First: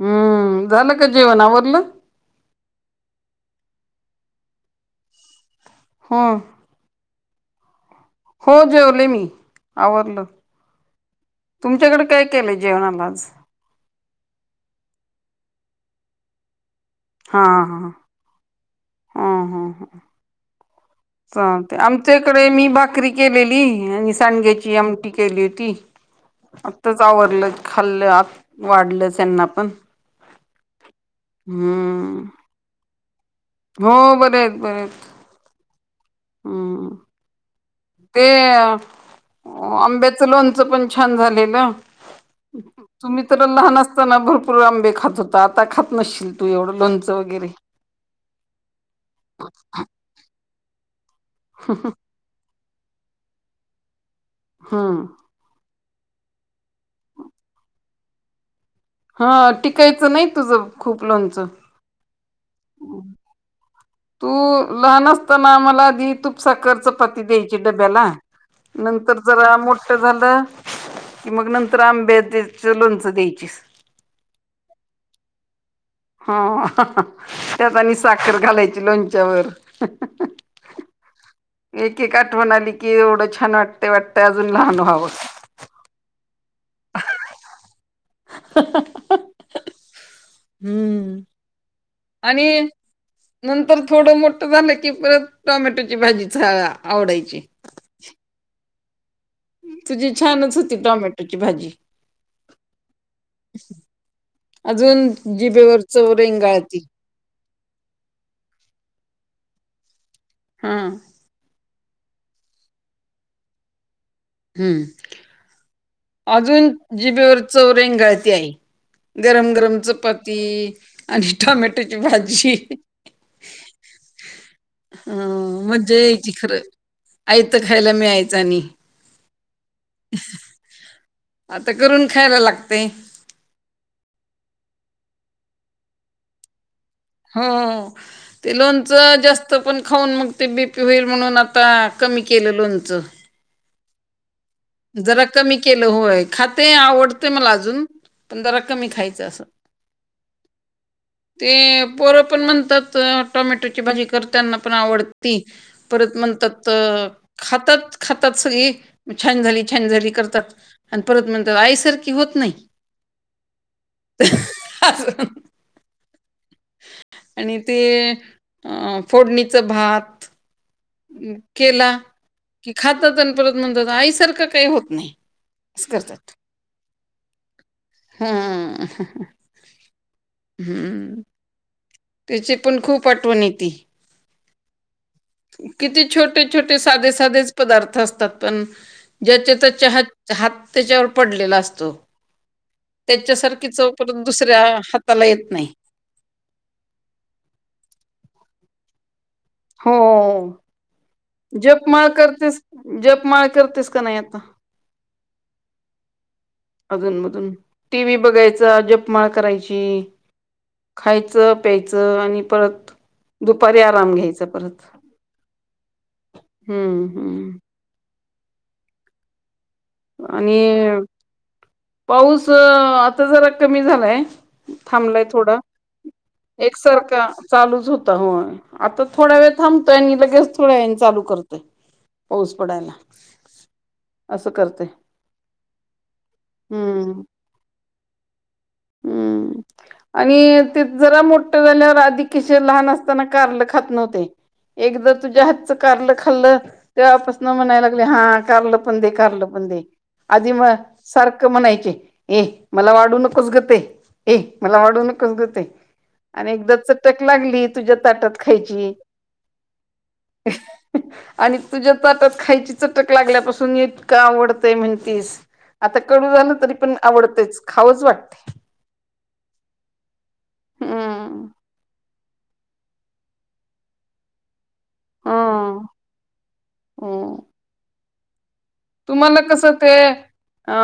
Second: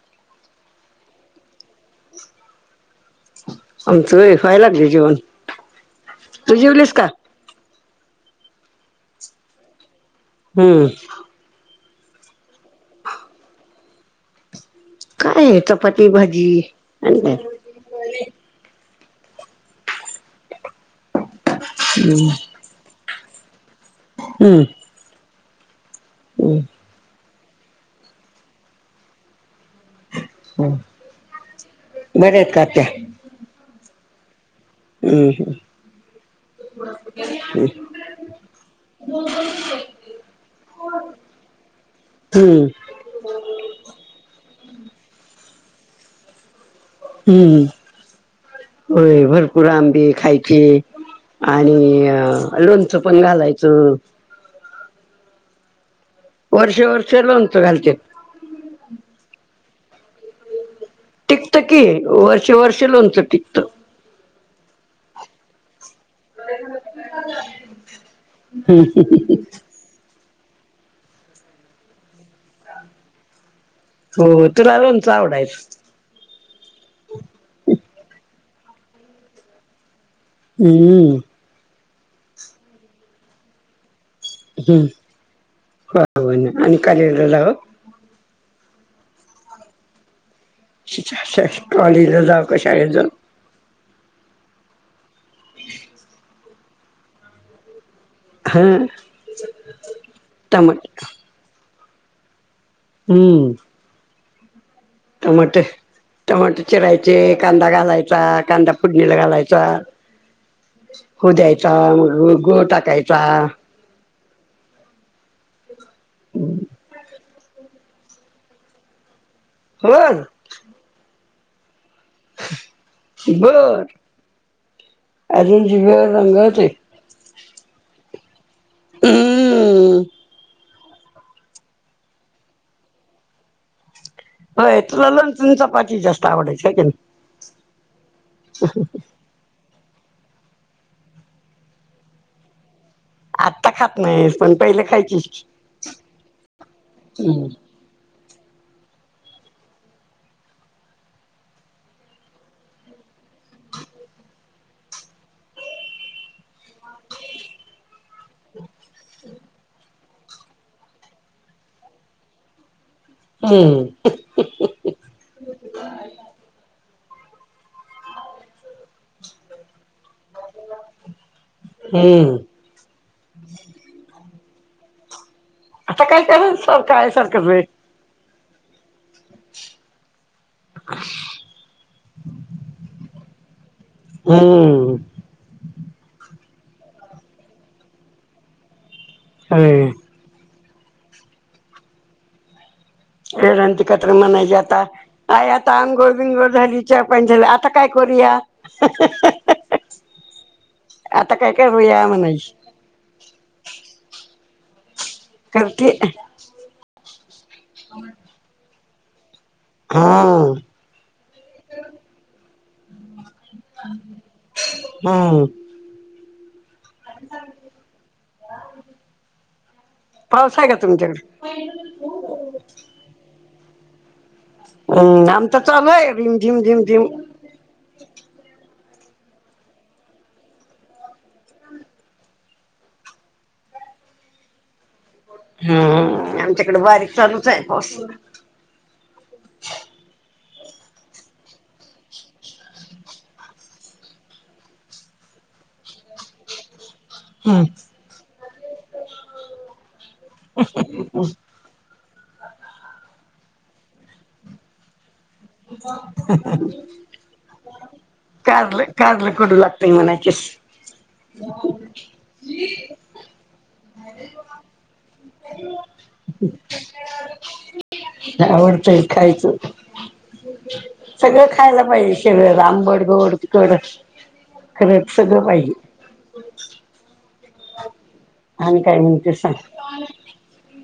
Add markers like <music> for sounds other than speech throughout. हम्म झालं का जेवणावरल. आम तू व्हाय लागली जेवण हो तू जेवलीस का. हो जेवले मी आवरडलो हम्म तुमच्याकडे काय केलंय जेवणाला आज काय आहे चपाटी भाजी आणि काय हा हा हा हा हा हा च ते आमच्या इकडे मी भाकरी केलेली आणि हम्म सांडग्याची आमटी केली होती हम्म आत्ताच आवरलं खाल्लं आ वाढलं त्यांना पण हम् हम्म बरेत कात्या हो बरच हम् हम हम्म हम् ते आंब्याचं लोणचं पण छान झालेलं हम्म तुम्ही तर लहान असताना भरपूर आंबे खात होता आता खात नशील तू एवढं लोणचं वगैरे हम्म होय भरपूर आमबी खायची आणि अ लोणचं पण घालायचं हा वर्ष वर्षे लोणचे घालत्यात हा टिकायचं नाही तुझं खूप लोणचं. टिकतं की वर्ष वर्ष लोनचं टिकत तू लहान असतानामला दि तूप साखर चपाती द्यायची डब्याला नंतर जरा मोठ झालं कि मग नंतर आंब्यात्याच लोणचं द्यायचीस हो तुला लोनच आवडायच हो हो हंहह त्यात आणि साखर घालायची लोणच्यावर हम्म एक एक आठवण आली की एवढं छान वाटतय वाटतय अजून लहान हम्म. व्हावं हो आणि कालेजला जाव हहहहहह <unintelligible> कॉलेजला जाऊ का शाळेत जाऊ तर थोडं मोठ झालं की परत टोमॅटोची भाजीच आवडायची हम् तुझी छानच होती टॉमॅटोची भाजी हम्म अजून टमाटर जिभेवर चव टमाट रेंगाळती. चिरायचे कांदा घालायचा कांदा फोडणीला घालायचा हा हो द्यायचा गु गुळ टाकायचा हम् अजून जिबेवर चव रेंगाळती आहे गरम गरम बर चपाती आणि टोमॅटो त्याची भाजी बर अजून हम मज्जा जिभेवर यायची खरं रंगते आयत खायला मिळायच आणि हम्म आता करून खायला लागतयं होय तुला लोनच न चपाची जास्त आवडायची होय कणी हो ते लोनच जास्त पण खाऊन मग ते बीपी होईल म्हणून आता कमी केलं लोणचं आत्ता खात नाही जरा कमी केलं होय खाते आवडतय हम्म मला अजून पण जरा कमी खायचं असं <unintelligible> ते पोरं पण म्हणतात टोमॅटोची भाजी करताना पण आवडती परत म्हणतात खातात खातात सगळी मचे छान झाली छान झाली करतात आणि परत म्हणतात आईसारखी होत नाही हम्म हंहंहं असं आणि ते अ फोडणीचं भात केला हम्म कि खातात अण परत म्हणतात आईसारखं काही होत नाही असं आता काय करतात. कराल सारखं आय सारखंच होय हंहहह <unintelligible> हम्म तिची पण खूप आठवण येती हम् किती छोटे छोटे साधे साधेच पदार्थ असतात पण ज्याच्या होय त्याच्या हत हात त्याच्यावर पडलेला असतो हे त्याच्यासारखी रंती चव कायतर परत म्हणायची दुसऱ्या आता हाताला येत आय नाही. आता अंंगोळ बिंगोळ झाली चहा पाणी झालं आता काय करूया आता काय जप करूया माळ म्हणायची करतेस जप माळ करतेस का नाही आता करते अधूनमधून टी व्ही बघायचा जपमाळ करायची हा खायचं प्यायचं आणि परत दुपारी आराम घ्यायचं परत हम हम्म हम्म ह <unintelligible> आणि पाऊस आता जरा कमी झालाय थांबलाय हम्म थोडा आमचा चालू आहे रिम झिम झिम झिम एकसारखा चालूचं होता होय आत्ता थोडा वेळ थांबतोय आणि लगेच थोड्या वेळाने चालू करतोय. पाऊस पडायला असं करत हम्म आमच्याकडे बारीक हम्म चालूचं आहे पाऊस. हम्म आणि ते जरा मोठ्ठ झाल्यावर आधी कशी लहान असताना कारल खात नव्हते एकदा तुझ्या हातचं कारल खाल्लं तेव्हापासन म्हणायला लागले हा कारलं पण दे. कारलं पण दे आधी म सारखं म्हणायचे ए मला वाढू नकोस गं ते, ए मला वाढू नको <unintelligible> ते आणि एकदा चटक लागली, तुझ्या ताटात कारलं खायची कारलं <unintelligible> आणि तुझ्या ताटात खायची चटक लागल्यापासून इतकं, आवडतंय म्हणती, स आता कडू झालं तरी पण आवडतंयच, खावंच वाटतंय. खायचं खायचं सगळं हम्म खायला पाहिजे, <unintelligible> आंबट, गोड, तिखट खरं सगळं पाहिजे, हम्म हम्म <unintelligible> म्हणते तुम्हाला सांग कसं ते अ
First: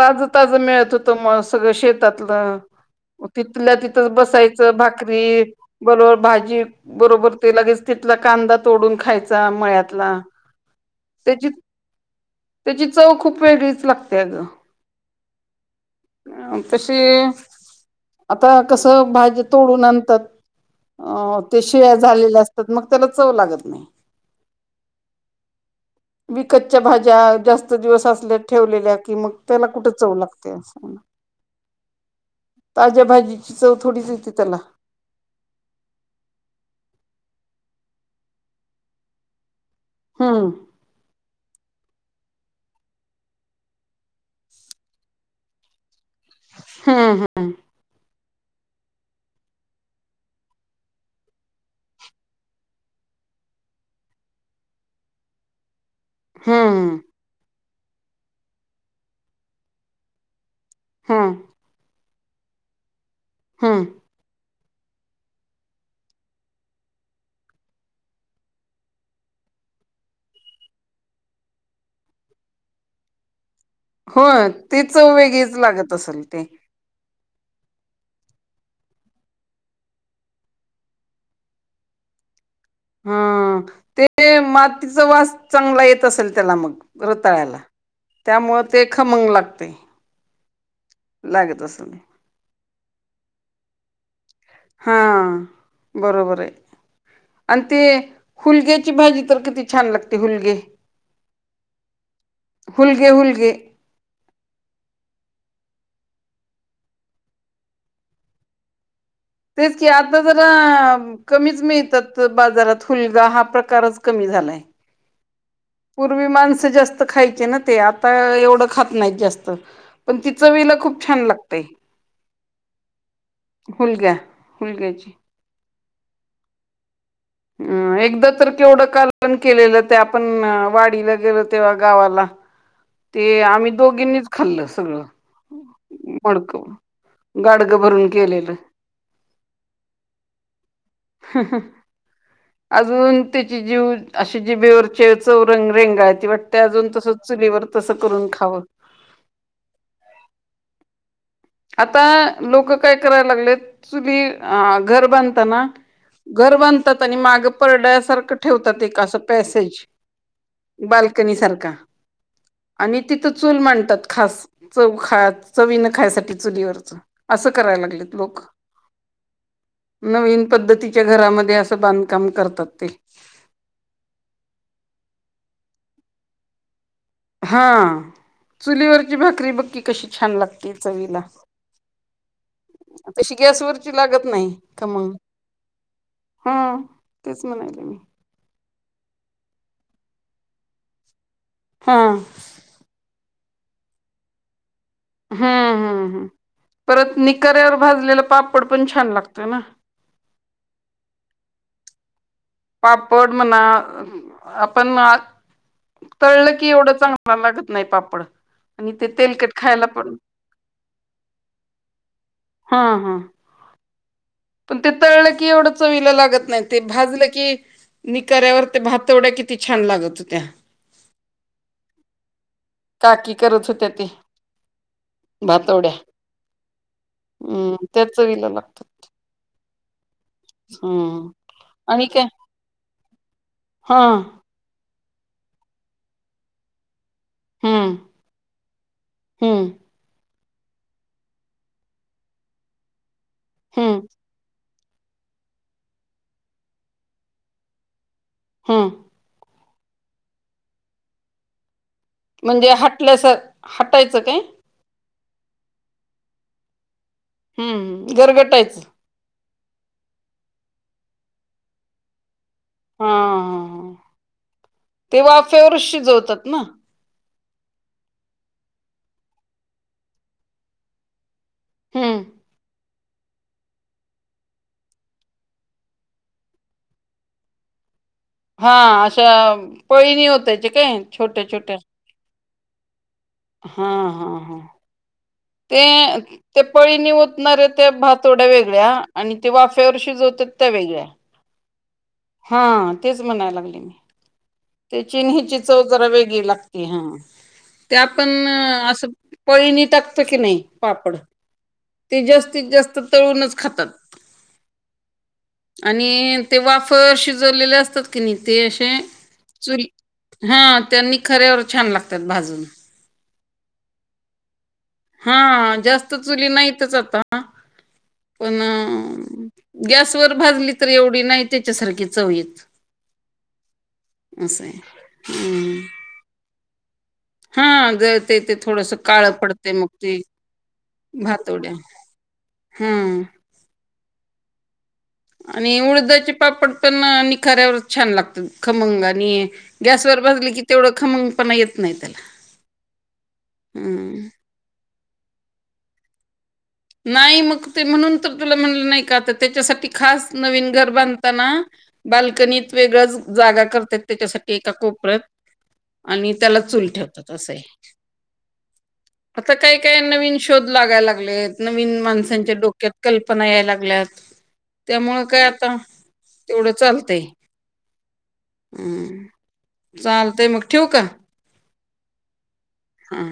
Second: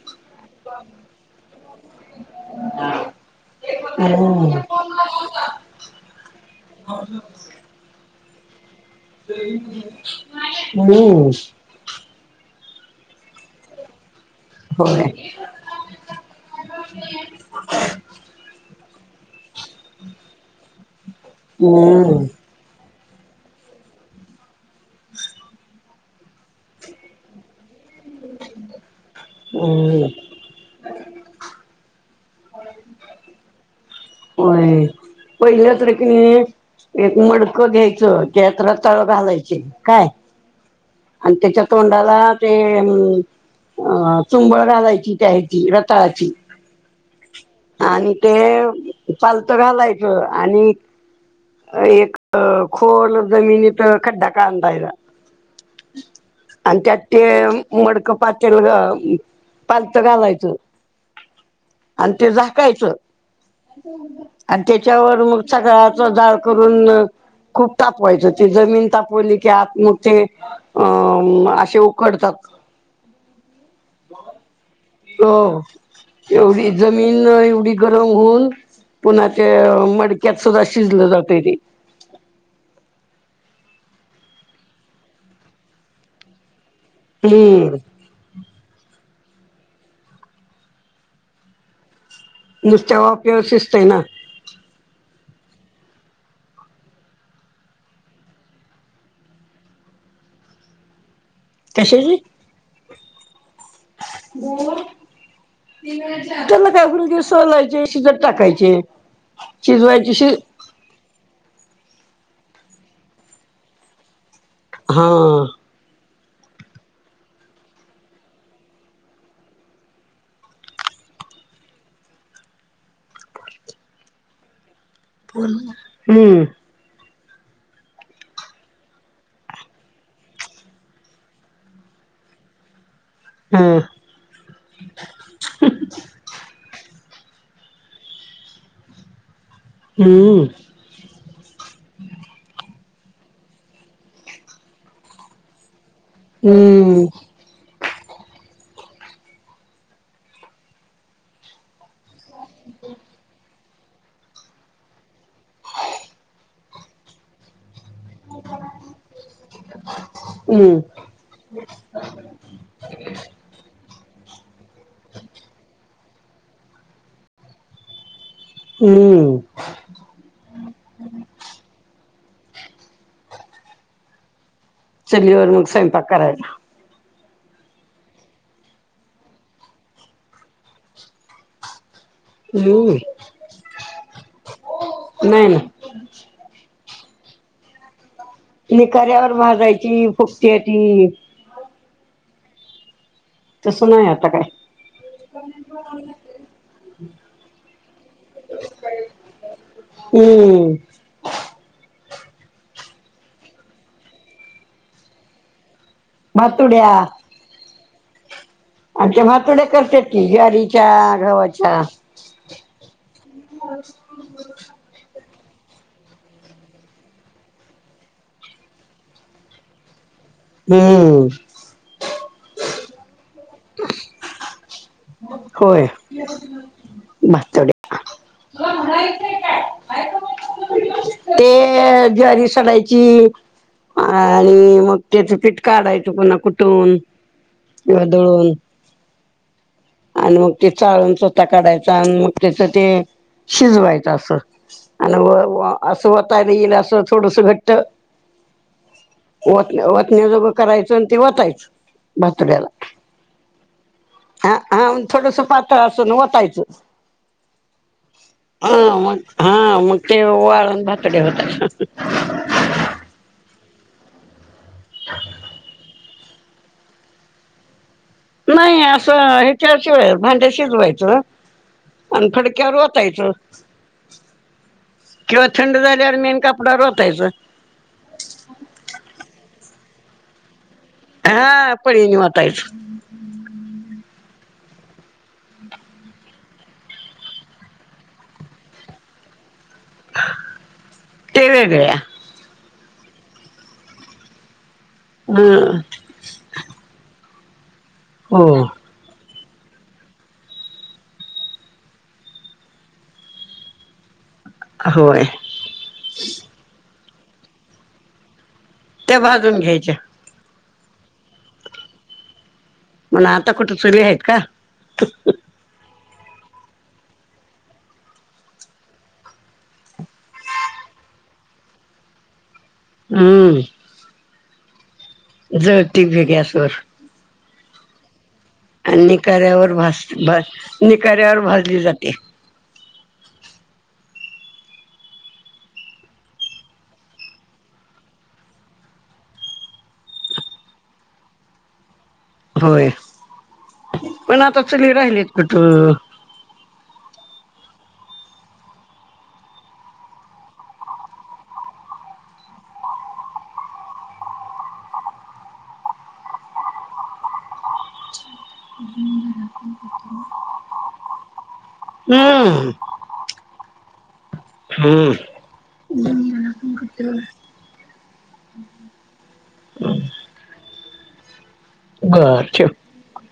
ताजं ताजं मिळत होत म, सगळं शेतातलं. तिथल्या तिथचं हम्म बसायचं, भाकरी एक बरोबर भाजी बरोबर ते लगेच तिथला कांदा, तोडून खायचा मळ्यातला. हम्म त्याची त्याची चव खूप वेगळीच लागते, होय. अ तशी आता कसं भाज्या तोडून आणतात अ ते शिळ्या हम्म झालेल्या असतात मग त्याला चव लागत नाही. <unintelligible> विकतच्या भाज्या जास्त च दिवस असल्यात ठेवलेल्या कि मग त्याला कुठे हम्म चव लागते अस पण आहे ताज्या भाजीची चव, थोडीचं येते त्याला पहिल्या तरी कनी एक मडकं, घ्यायचं त्यात रताळं घालायची. काय हम्म आणि त्याच्या, तोंडाला ते अं अ चुंबळ घालायची, त्या ह्यची रताळाची, हा हा, आणि ते चालतं घालायचं आणि <unintelligible> एक खोल जमिनीत खड्डा कांडायचा, आणि हम्म त्यात ते मडकं पातेल, अं पालत घालायचं. हा, आणि ते झाकायचं, <unintelligible> आणि त्याच्यावर मग सगळाचं जाळ करून, खूप तापवायचं ते जमीन तापवली की आत मग ते, अम असे उकडतात. होय ते, चव हो वेगळीच हो लागत असेल ते एवढी जमीन, एवढी गरम होऊन, पुन्हा त्या मडक्यातसुद्धा शिजलं जातंय ते, <inaudible> हा ते मातीचा वास चांगला येत असेल त्याला मग? रताळ्याला, हम्म त्यामुळं ते खमंग लागतंय. लागत असलं म, नुसत्या वाफेवर शिस्तय ना. हां, बरोबर आहे. आणि ते हुलग्याची भाजी तर किती छान लागते, हुलगे. कशाची? हुलगे, हुलगे. त्याला काय हूलगे सोलायचे, शिजत टाकायचे. तेच की शिजवायचे आता शि जरा कमीच मि तात बाजारात हूलगा हा, प्रकारच कमी झालाय. हां. पूर्वी माणसं जास्त खायचे ना ते आता एवढं खात नाहीत जास्त. पण, ति चविला खूप छान लागते. <inaudible> हुलग्या हुलग्याची हम्म. अ एकदा तर केवढं कालवण केलेलं ते आपण वाडीला गेलो तेव्हा गावाला. ते हा आम्ही दोघीनीच खाल्लं सगळं, मडकव गाडग भरून केलेलं. हम्म. अजून त्याची जीव अशी जिभेवर चे चौ रंग रेंगाळती वाटते अजून हम्म तस चुलीवर तस करून खावं. <inaudible> आता लोक काय करायला लागलेत चुली अ घर बांधताना घर बांधतात आणि मागे परड्यात सारखं ठेवतात एक अस पॅसेज, हम्म बाल्कनी सारखा. आणि तिथं चूल मांडतात. खास च खा चवीन खायसाठी चुलीवरच, असं करायला लागलेत लोकं. हम्म नवीन पद्धतीच्या घरामध्ये अस काम करतात ते. <unintelligible> चुलीवर मंग स्वयंपाक करायचा. हां, चुलीवरची भाकरी बक्की कशी छान लागती चवीला. हम्म तशी गॅसवरची लागत नाही खमंग. नाही ना हां, तेच म्हणायले मी. निकाऱ्यावर भाजायची फुगत्याती. हां. तसं नाही आता काय. हां, हां, हां. परत निकाऱ्यावर भाजलेला पापड पण छान लागतोय ना. हम्. पापड म्हणा, आपण तळलं की भातुड्या एवढं चांगला लागत नाही पापड. आणि ते आमच्या तेलकट भातोड्या खायला करत्यात पण की ज्वारीच्या, गव्हाच्या, हां, हां. पण ते तळल की एवढ चवीला लागत नाही ते भाजलं की निकाऱ्यावर ते भातवड्या किती छान लागत. होत्या हम्म. काकी करत होत्या ते. होय भातोड्या. हम्. भातुड्या त्या चविला लागतात. हम्म <inaudible> ते आणि काय ज्वारी सडायची, हा आणि मग त्याचा पिट काढायचं पुन्हा कुठून किंवा दळून. हम्. आणि मग ते चाळून स्वतः काढायचा आणि मग त्याचं ते हम्म शिजवायचं असं. अ असं होताईल असं थोडस घट्ट - - हम. व वतण्याजोगं करायचं आणि ते वतायच. म्हणजे हटल्याच हटायचं काय? हा हा थोडस पातळ असून वतायचं. हम्म घरगटायचं. हा मग हा मग ते वाळून भातडे होतात. हा, हा. ते वाफेवरचं शिजवतात ना? नाही असं हेच्याळ शिवाय भांड्या शिजवायचं हम्म. आणि फडक्यावर वंत. किंवा थंड झाल्यावर मेन कपडा होतायच. हा अशा पळीणी होतायचे काय छोट्या हा छोट्या. पळीने वतायचं हा हा हा. ते ते पळीनी ओतणारे त्या भातोड्या वेगळ्या आणि तेिं वाफेवर शिजवता ते वेगळया. ते वेगळ्या हा तेच म्हणायला लागली मी ते चिनहेची चव ह जरा वेगळी लागते हा. त्या पण हो असं पळीणी टाकतो की नाही पापड. ते जास्तीत जास्त तळूनच खातात. होय आणि ते वाफ शिजवलेले असतात की नई ते असे त्या भाजून चुल घ्यायच्या. हा त्यांनी खऱ्यावर छान लागतात भाजून म कुठ चुली आहेत का हा जास्त चुली नाहीतच आता. पण गॅसवरर भाजली तर एवढी नाही त्याच्यासारखी चवी येत. हम्म. असंय. जळती भे गॅसवर. हा. ते थोडस आणि काळ पडत निकाऱ्यावर मग भास त भास निकाऱ्यावर भातोड्या भाजली जाते हम्म. आणि उळदाचे पापड पण निखाऱ्यावर छान लागत खमंग आणि गॅसवर. भाजली की तेवढं खमंग पणा येत नाही त्याला. होय हम्म पण आता चूली राहिलीत कुठ नाही मग ते म्हणून तर तुला म्हणलं नाही काता त्याच्यासाठी खास नवीन घर बांधताना. बाल्कनीत वेगळच जागा करतात त्याच्यासाठी एका कोपऱ्यात. आणि त्याला चूल ठेवतात असं आहे आता काही काय नवीन शोध लागायला लागलेत. नवीन माणसांच्या हम्म डोक्यात कल्पना याय लागल्यात हम्म त्यामुळ काय आता तेवढं चाल हम् चालतयं मग ठेवू का बर ठेव. हं